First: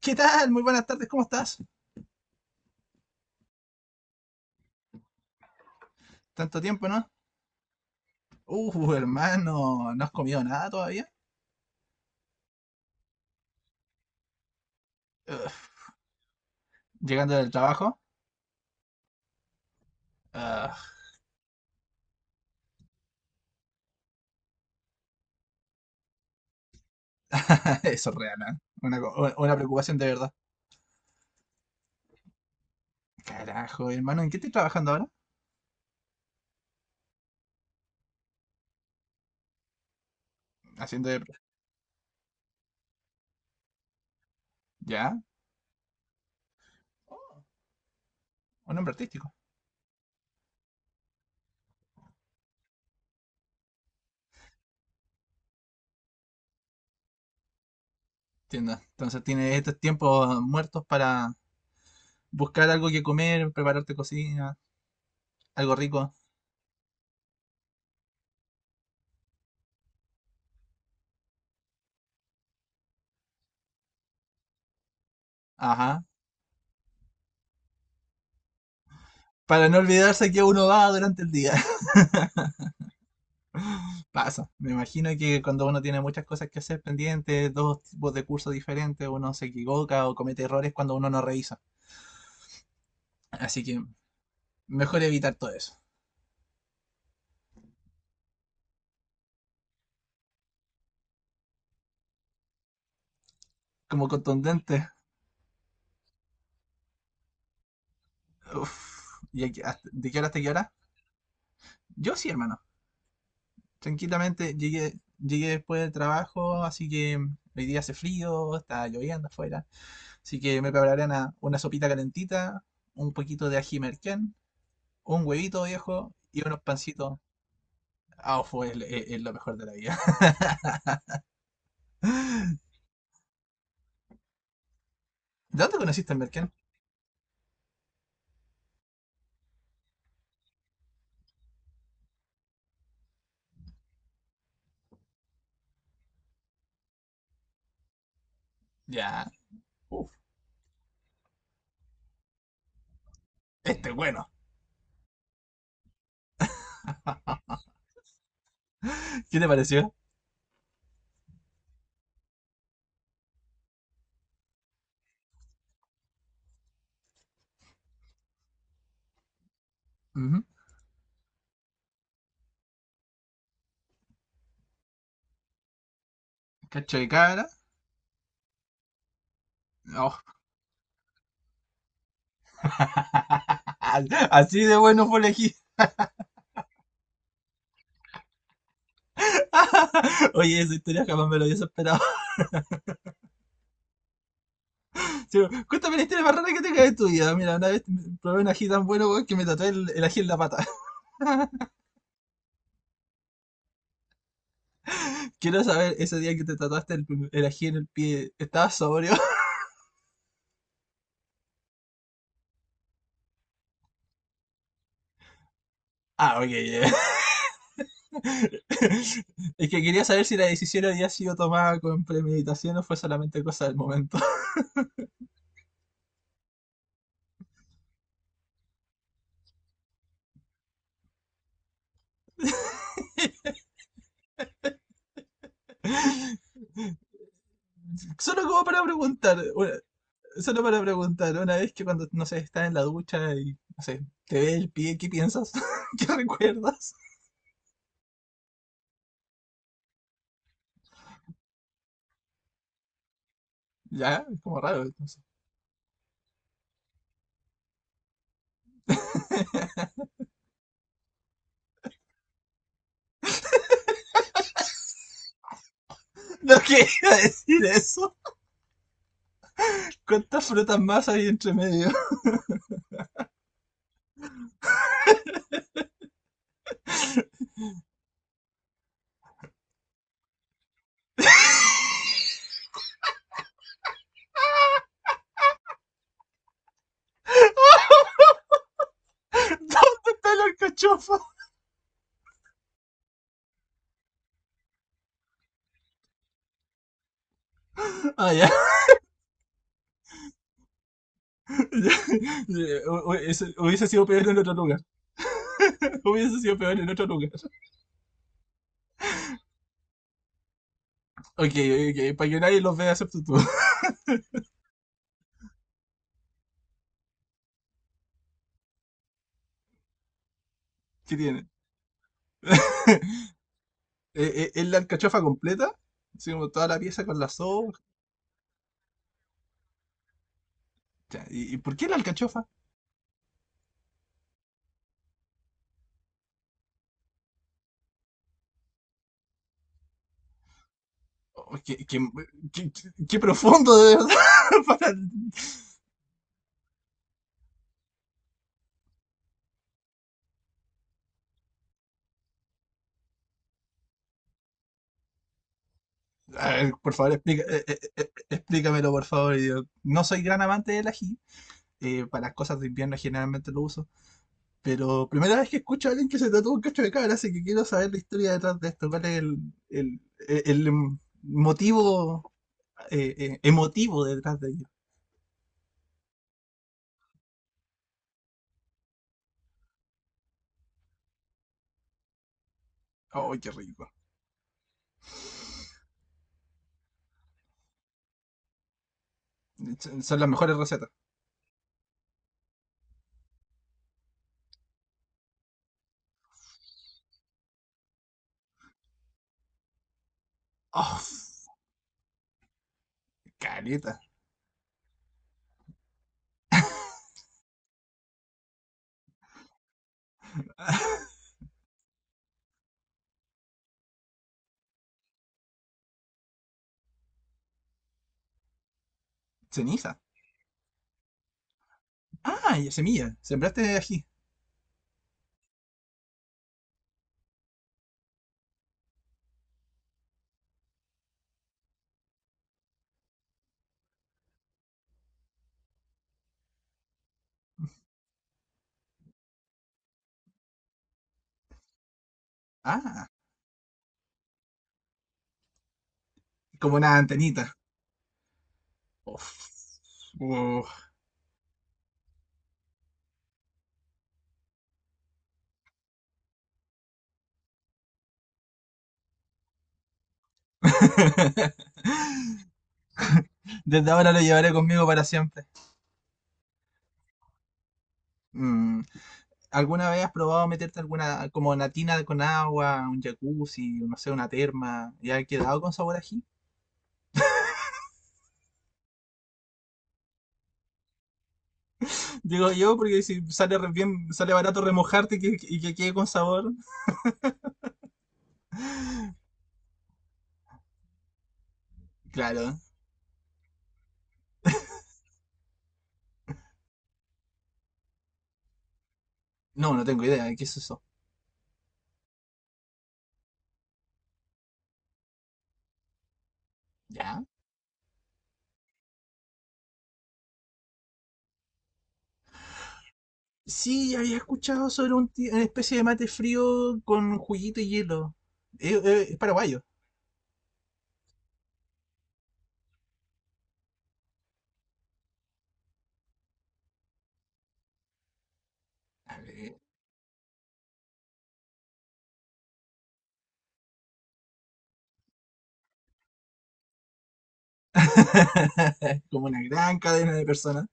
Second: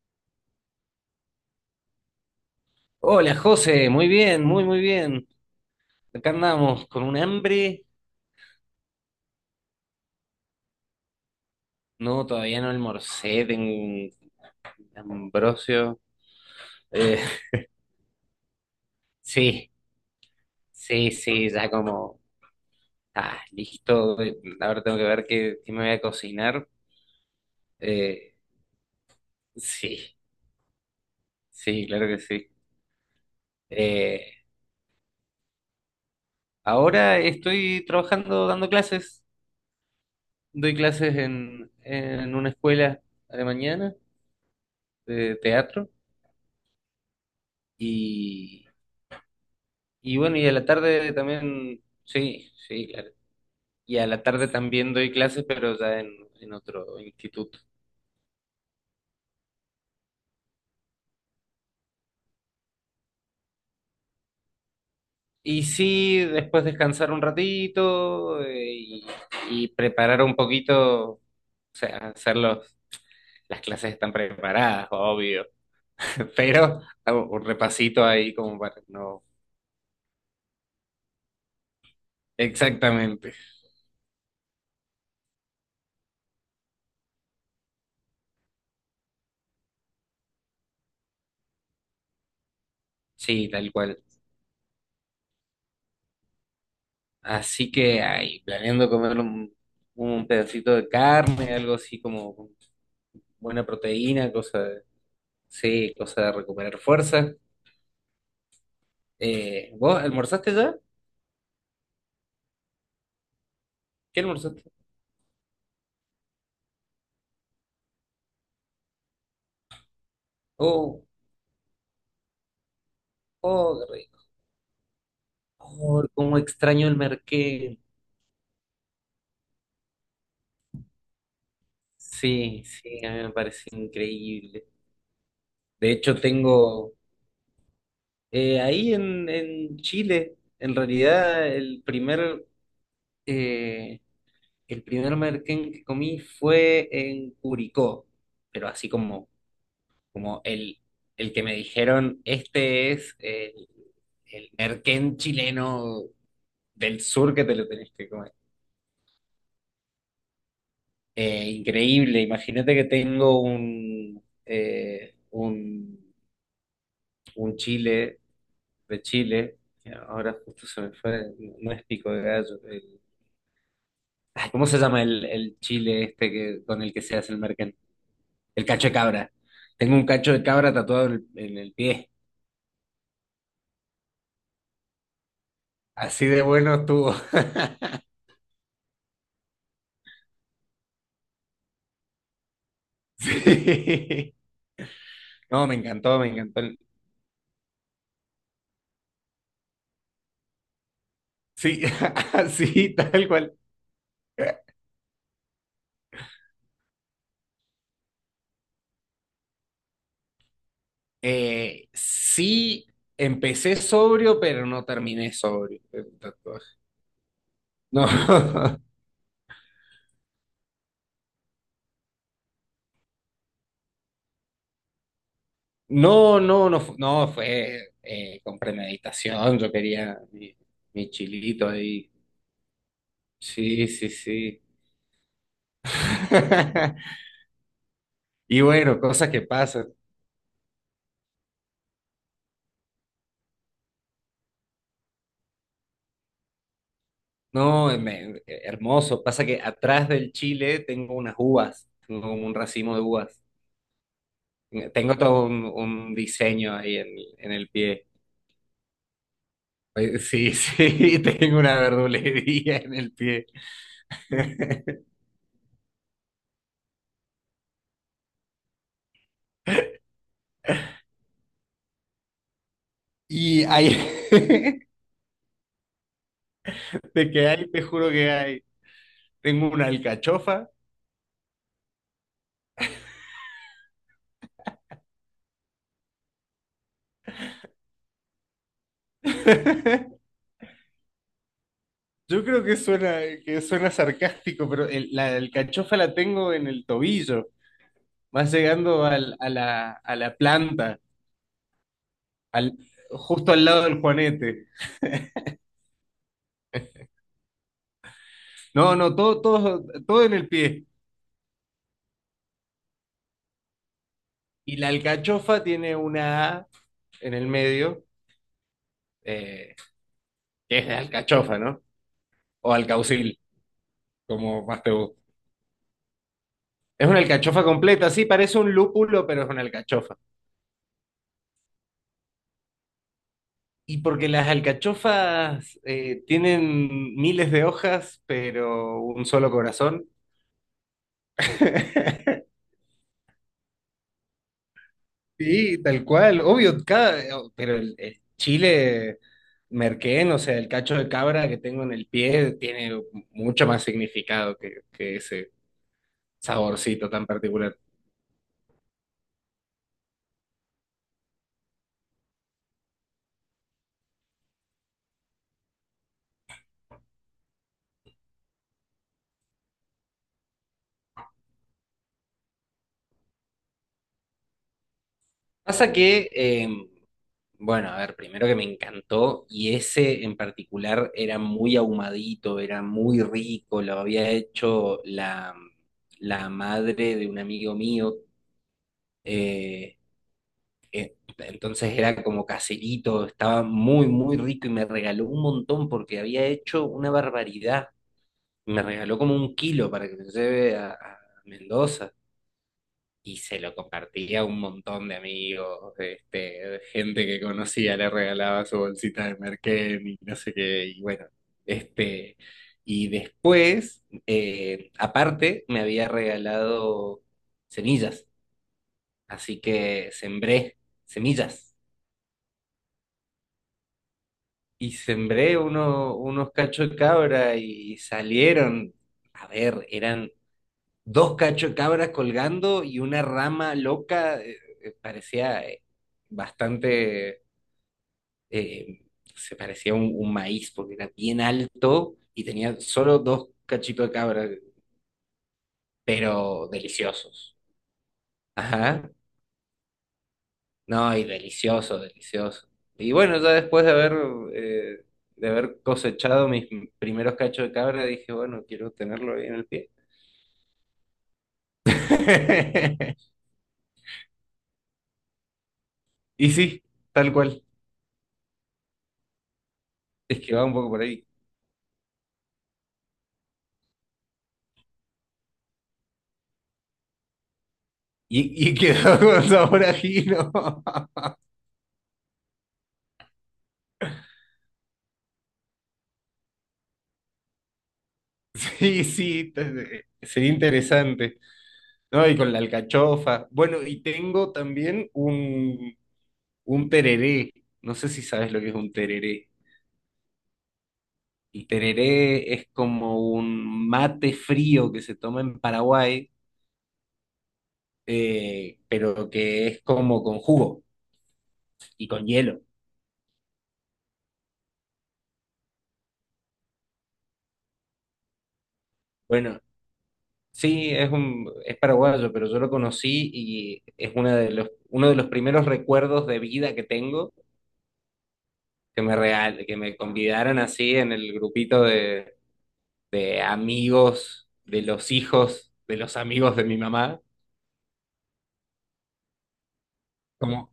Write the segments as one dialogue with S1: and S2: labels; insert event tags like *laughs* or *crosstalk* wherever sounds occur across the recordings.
S1: ¿Qué tal? Muy buenas tardes, ¿cómo estás?
S2: Hola José, muy bien, muy muy bien. Acá
S1: Tanto
S2: andamos
S1: tiempo,
S2: con
S1: ¿no?
S2: un hambre.
S1: Hermano, ¿no has comido nada todavía?
S2: No, todavía no almorcé, tengo un
S1: Ugh,
S2: ambrosio. Eh,
S1: llegando del trabajo.
S2: *laughs* sí,
S1: Ugh,
S2: sí, sí, ya como, ah, listo. Ahora tengo que ver qué me voy a cocinar.
S1: *laughs* eso es
S2: Eh,
S1: real, ¿eh? Una preocupación de
S2: sí,
S1: verdad.
S2: sí, claro que sí.
S1: Carajo, hermano, ¿en
S2: Eh,
S1: qué estoy trabajando ahora?
S2: ahora estoy trabajando dando clases. Doy
S1: Haciendo
S2: clases
S1: de...
S2: en una escuela a la mañana
S1: ¿Ya?
S2: de teatro
S1: Oh,
S2: y...
S1: un hombre artístico.
S2: Y bueno, y a la tarde también, sí, sí, claro. Y a la tarde también doy clases, pero ya en otro instituto.
S1: Entiendo. Entonces tienes estos tiempos muertos para buscar algo que comer, prepararte cocina,
S2: Y
S1: algo rico.
S2: sí, después descansar un ratito y preparar un poquito, o sea, hacer las clases están preparadas, obvio,
S1: Ajá.
S2: *laughs* pero hago un repasito ahí como para no...
S1: Para no olvidarse que uno va durante el día.
S2: Exactamente,
S1: Pasa, me imagino que cuando uno tiene muchas cosas que hacer pendientes, dos tipos de cursos diferentes, uno se equivoca o comete errores cuando uno no revisa.
S2: sí,
S1: Así
S2: tal
S1: que
S2: cual.
S1: mejor evitar todo eso.
S2: Así que ahí, planeando comer un pedacito de carne, algo así como buena
S1: Como
S2: proteína, cosa.
S1: contundente.
S2: Sí, cosa de recuperar fuerza.
S1: Uf. ¿Y aquí- hasta-
S2: ¿Vos
S1: de qué hora hasta qué
S2: almorzaste
S1: hora?
S2: ya?
S1: Yo sí, hermano.
S2: ¿Qué
S1: Tranquilamente
S2: almorzaste?
S1: llegué, llegué después del trabajo, así que hoy día hace frío, está lloviendo afuera. Así que me prepararé
S2: Oh,
S1: una sopita calentita, un poquito de
S2: oh,
S1: ají
S2: qué rico.
S1: merquén, un huevito
S2: Oh,
S1: viejo
S2: cómo
S1: y unos
S2: extraño el
S1: pancitos.
S2: merquén.
S1: Ah, fue el lo mejor de la vida.
S2: Sí,
S1: *laughs*
S2: sí, a mí me parece increíble.
S1: ¿De dónde
S2: De
S1: conociste al
S2: hecho,
S1: Merkel?
S2: tengo ahí en Chile, en realidad, eh, el primer merquén que comí fue en Curicó, pero así
S1: Ya.
S2: como,
S1: Uf,
S2: como el que me dijeron, este es
S1: este es bueno.
S2: el merquén chileno del sur que te lo tenés que comer.
S1: ¿Qué te pareció?
S2: Increíble, imagínate que tengo un chile de Chile, que ahora
S1: Ujú.
S2: justo se me fue, no es pico de gallo, ay, ¿cómo se llama el chile este que, con el
S1: Cacho
S2: que
S1: de
S2: se hace el
S1: cabra.
S2: merquén? El cacho de cabra. Tengo un
S1: Oh.
S2: cacho de cabra tatuado en en el pie,
S1: *laughs* Así de bueno fue elegir.
S2: así de bueno estuvo. *laughs*
S1: *laughs* Oye, esa historia jamás me lo hubiese esperado. *laughs*
S2: Sí.
S1: Sí,
S2: No, me
S1: cuéntame la
S2: encantó,
S1: historia
S2: me
S1: más rara que
S2: encantó.
S1: tengas de tu vida. Mira, una vez probé un ají tan bueno weón, que me tatué el ají en la pata. *laughs*
S2: Sí, *laughs* así, tal cual.
S1: Quiero saber, ese día que te tatuaste el ají en el pie, ¿estabas sobrio? *laughs*
S2: Sí, empecé sobrio, pero no terminé sobrio el
S1: Ah, ok,
S2: tatuaje.
S1: ya.
S2: No, *laughs*
S1: *laughs* Es que quería saber si la decisión había sido tomada con premeditación o fue solamente cosa del momento.
S2: no, no, no, no fue con premeditación. Yo quería mi chilito ahí.
S1: *laughs*
S2: Sí, sí, sí. *laughs*
S1: *laughs* Solo
S2: Y
S1: como para
S2: bueno, cosas
S1: preguntar,
S2: que
S1: una-
S2: pasan.
S1: Solo para preguntar, una vez que cuando, no sé, estás en la ducha y, no sé, te ve el pie, ¿qué piensas? *laughs* ¿Qué recuerdas?
S2: No, hermoso. Pasa que atrás del chile tengo unas uvas, tengo como un racimo de uvas.
S1: Ya, es como raro. No.
S2: Tengo todo un diseño ahí en el pie.
S1: *laughs*
S2: Sí, sí, *laughs* tengo una verdulería en el pie. *laughs*
S1: No quería decir eso. ¿Cuántas frutas más hay entre medio? *laughs*
S2: Y hay, *laughs* de que hay, te juro que hay. Tengo una alcachofa.
S1: ¿Dónde está
S2: *laughs*
S1: la alcachofa?
S2: Yo creo que suena sarcástico, pero la alcachofa la tengo en el tobillo.
S1: Ah, ya.
S2: Vas
S1: *laughs*
S2: llegando a a la planta, al,
S1: Ya. Eso
S2: justo al lado
S1: hubiese
S2: del
S1: sido peor en otro
S2: juanete.
S1: lugar. *laughs* Hubiese sido peor en otro lugar.
S2: No, no, todo, todo, todo en el pie.
S1: Ok, ok, para que nadie los vea excepto tú.
S2: Y la alcachofa tiene una A en el medio, eh, que es de
S1: *laughs* ¿Qué tiene?
S2: alcachofa, ¿no? O
S1: *laughs*
S2: alcaucil. Como
S1: ¿Es la
S2: más te gusta.
S1: alcachofa completa? Así como toda la pieza
S2: Es
S1: con
S2: una
S1: la
S2: alcachofa
S1: sopa.
S2: completa, sí, parece un lúpulo, pero es una alcachofa.
S1: Ya, ¿y por qué la alcachofa?
S2: Y porque las alcachofas tienen miles de hojas, pero un solo corazón.
S1: Oh, qué, qué-
S2: *laughs*
S1: qué- qué profundo, de verdad. *laughs* Para...
S2: Sí, tal cual, obvio, cada, pero el chile merquén, o sea, el cacho de cabra que tengo en el pie, tiene mucho más significado que ese
S1: A ver, por
S2: saborcito
S1: favor,
S2: tan particular.
S1: explícamelo, por favor. Yo no soy gran amante del ají. Eh, para las cosas de invierno generalmente lo uso. Pero primera vez que escucho a alguien que se trató un cacho de cabra, así que quiero saber la historia detrás de esto. ¿Cuál es el- el motivo emotivo detrás de ello?
S2: Pasa que Bueno, a ver, primero que me encantó y ese en particular era muy ahumadito, era muy
S1: ¡Ay, qué
S2: rico,
S1: rico!
S2: lo había hecho la madre de un amigo mío, eh,
S1: Son las mejores recetas.
S2: entonces era como caserito, estaba muy, muy rico y me regaló un montón porque había hecho una barbaridad, me regaló como un kilo para que me lleve
S1: Oh,
S2: a Mendoza. Y se lo
S1: caleta.
S2: compartía a un montón de amigos, este, gente que conocía le regalaba su bolsita de merquén y no sé qué, y
S1: *laughs*
S2: bueno, este, y después, aparte, me había regalado semillas, así
S1: Ceniza.
S2: que sembré semillas,
S1: Ah, y semilla. Sembraste ají.
S2: y sembré unos cachos de cabra y salieron, a ver, eran dos cacho cabras colgando y una rama loca, parecía bastante, eh, se parecía a un maíz porque era bien alto y tenía
S1: Ah,
S2: solo dos cachitos de cabra, pero
S1: como una antenita.
S2: deliciosos. Ajá,
S1: Uf. Uh.
S2: no, y delicioso, delicioso. Y bueno, ya después eh, de haber cosechado mis primeros cachos de cabra, dije, bueno, quiero tenerlo ahí en el pie.
S1: *laughs*
S2: *laughs*
S1: Desde ahora lo llevaré conmigo para siempre.
S2: Y sí, tal cual,
S1: Mm, ¿alguna vez has
S2: es
S1: probado
S2: que va un
S1: meterte
S2: poco por ahí.
S1: alguna como una tina con agua, un jacuzzi, no sé, una terma? ¿Ya ha quedado con sabor a ají?
S2: Y quedó *laughs* con sabor a ajino. *laughs*
S1: Digo yo, porque si sale re- bien, sale barato remojarte y y que quede con sabor.
S2: Sí, sí, sería interesante. No, y con
S1: Claro.
S2: la alcachofa. Bueno, y tengo también un tereré. No sé si sabes lo que es un tereré.
S1: No, no tengo idea. ¿Qué es eso?
S2: El tereré es como un mate frío que se toma en Paraguay,
S1: ¿Ya?
S2: pero que es como con jugo y con hielo.
S1: Sí, había escuchado sobre una especie de mate frío con juguito y hielo. Es
S2: Bueno,
S1: paraguayo.
S2: sí, es es paraguayo, pero yo lo conocí y es una de los, uno de los primeros recuerdos de vida que tengo que
S1: A
S2: me
S1: ver.
S2: real, que me convidaron así en el grupito de amigos de los hijos de los amigos de mi mamá.
S1: *laughs* Como una gran cadena de personas.
S2: Como,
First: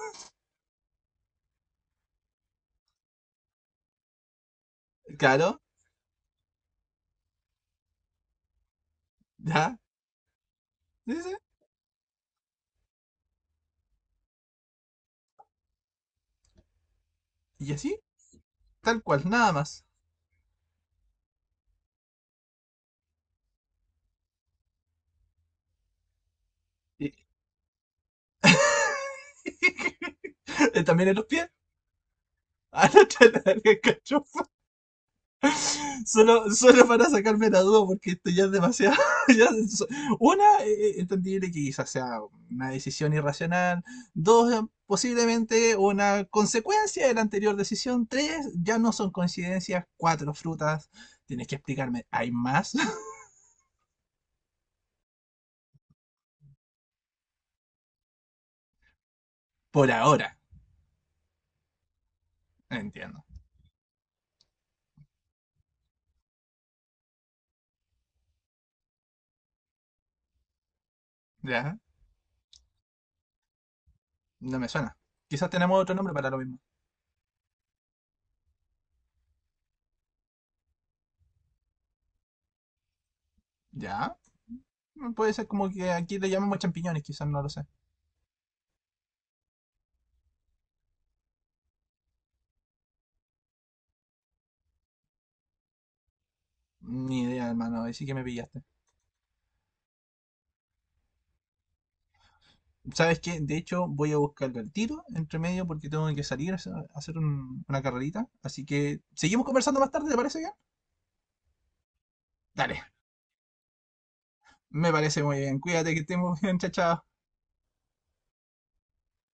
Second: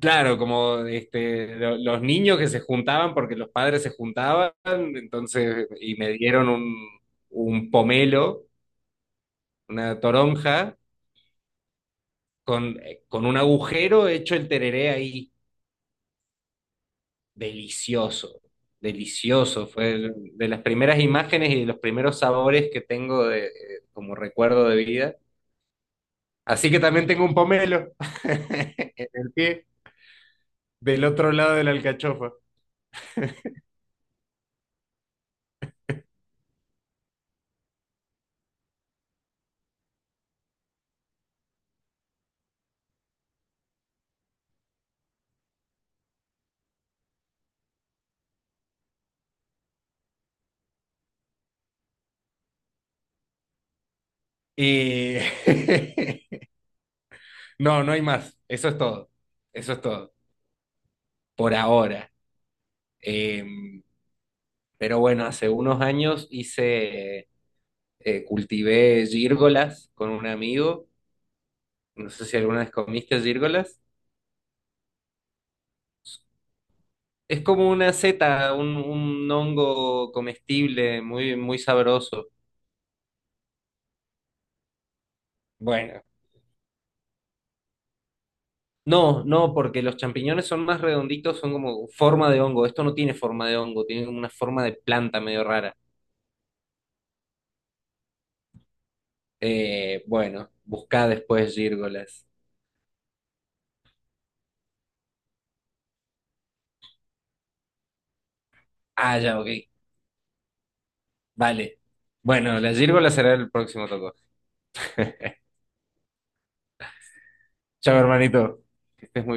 S2: claro, como este, los niños que se juntaban porque los padres se juntaban,
S1: Claro,
S2: entonces, y me dieron un pomelo,
S1: ya.
S2: una toronja,
S1: Sí, sí, sí.
S2: con un agujero hecho el tereré ahí.
S1: Y así,
S2: Delicioso,
S1: tal cual, nada
S2: delicioso.
S1: más.
S2: Fue de las primeras imágenes y de los primeros sabores que tengo de, como recuerdo de vida. Así que también
S1: Y...
S2: tengo un pomelo *laughs* en el pie
S1: *laughs*
S2: del
S1: También en los
S2: otro
S1: pies.
S2: lado de la
S1: *laughs*
S2: alcachofa.
S1: Ah, no, te la- el cacho. Solo para sacarme la duda, porque esto ya es demasiado. *laughs* ya es- so-, una, entendible que quizás sea una decisión irracional. Dos, posiblemente una consecuencia de la anterior decisión. Tres, ya no son coincidencias. Cuatro, frutas. Tienes que explicarme, ¿hay más? *laughs*
S2: Y *laughs* no, no hay más. Eso es todo. Eso es
S1: Por
S2: todo.
S1: ahora,
S2: Por ahora.
S1: entiendo.
S2: Em, pero bueno, hace unos años hice, cultivé gírgolas con un amigo.
S1: ¿Ya?
S2: No sé si alguna vez comiste gírgolas.
S1: No me suena. Quizás tenemos otro nombre para lo mismo.
S2: Es como una seta, un hongo comestible muy, muy sabroso.
S1: ¿Ya? Puede ser como que
S2: Bueno,
S1: aquí le llamamos champiñones, quizás no lo sé.
S2: no, no, porque los champiñones son más redonditos, son como forma de hongo. Esto no tiene forma de hongo, tiene como una forma de planta medio rara.
S1: Ni idea, hermano. Ahí sí que me pillaste.
S2: Bueno, buscá después gírgolas.
S1: ¿Sabes qué? De hecho, voy a buscarlo al tiro, entre medio, porque tengo que salir a hacer un- una carrerita. Así que,
S2: Ah, ya,
S1: ¿seguimos
S2: ok.
S1: conversando más tarde? ¿Te parece bien?
S2: Vale. Bueno, las
S1: Dale,
S2: gírgolas será el próximo toco.
S1: me parece muy bien. Cuídate, que estemos bien, chao, chao.
S2: Chao, hermanito. Que estés muy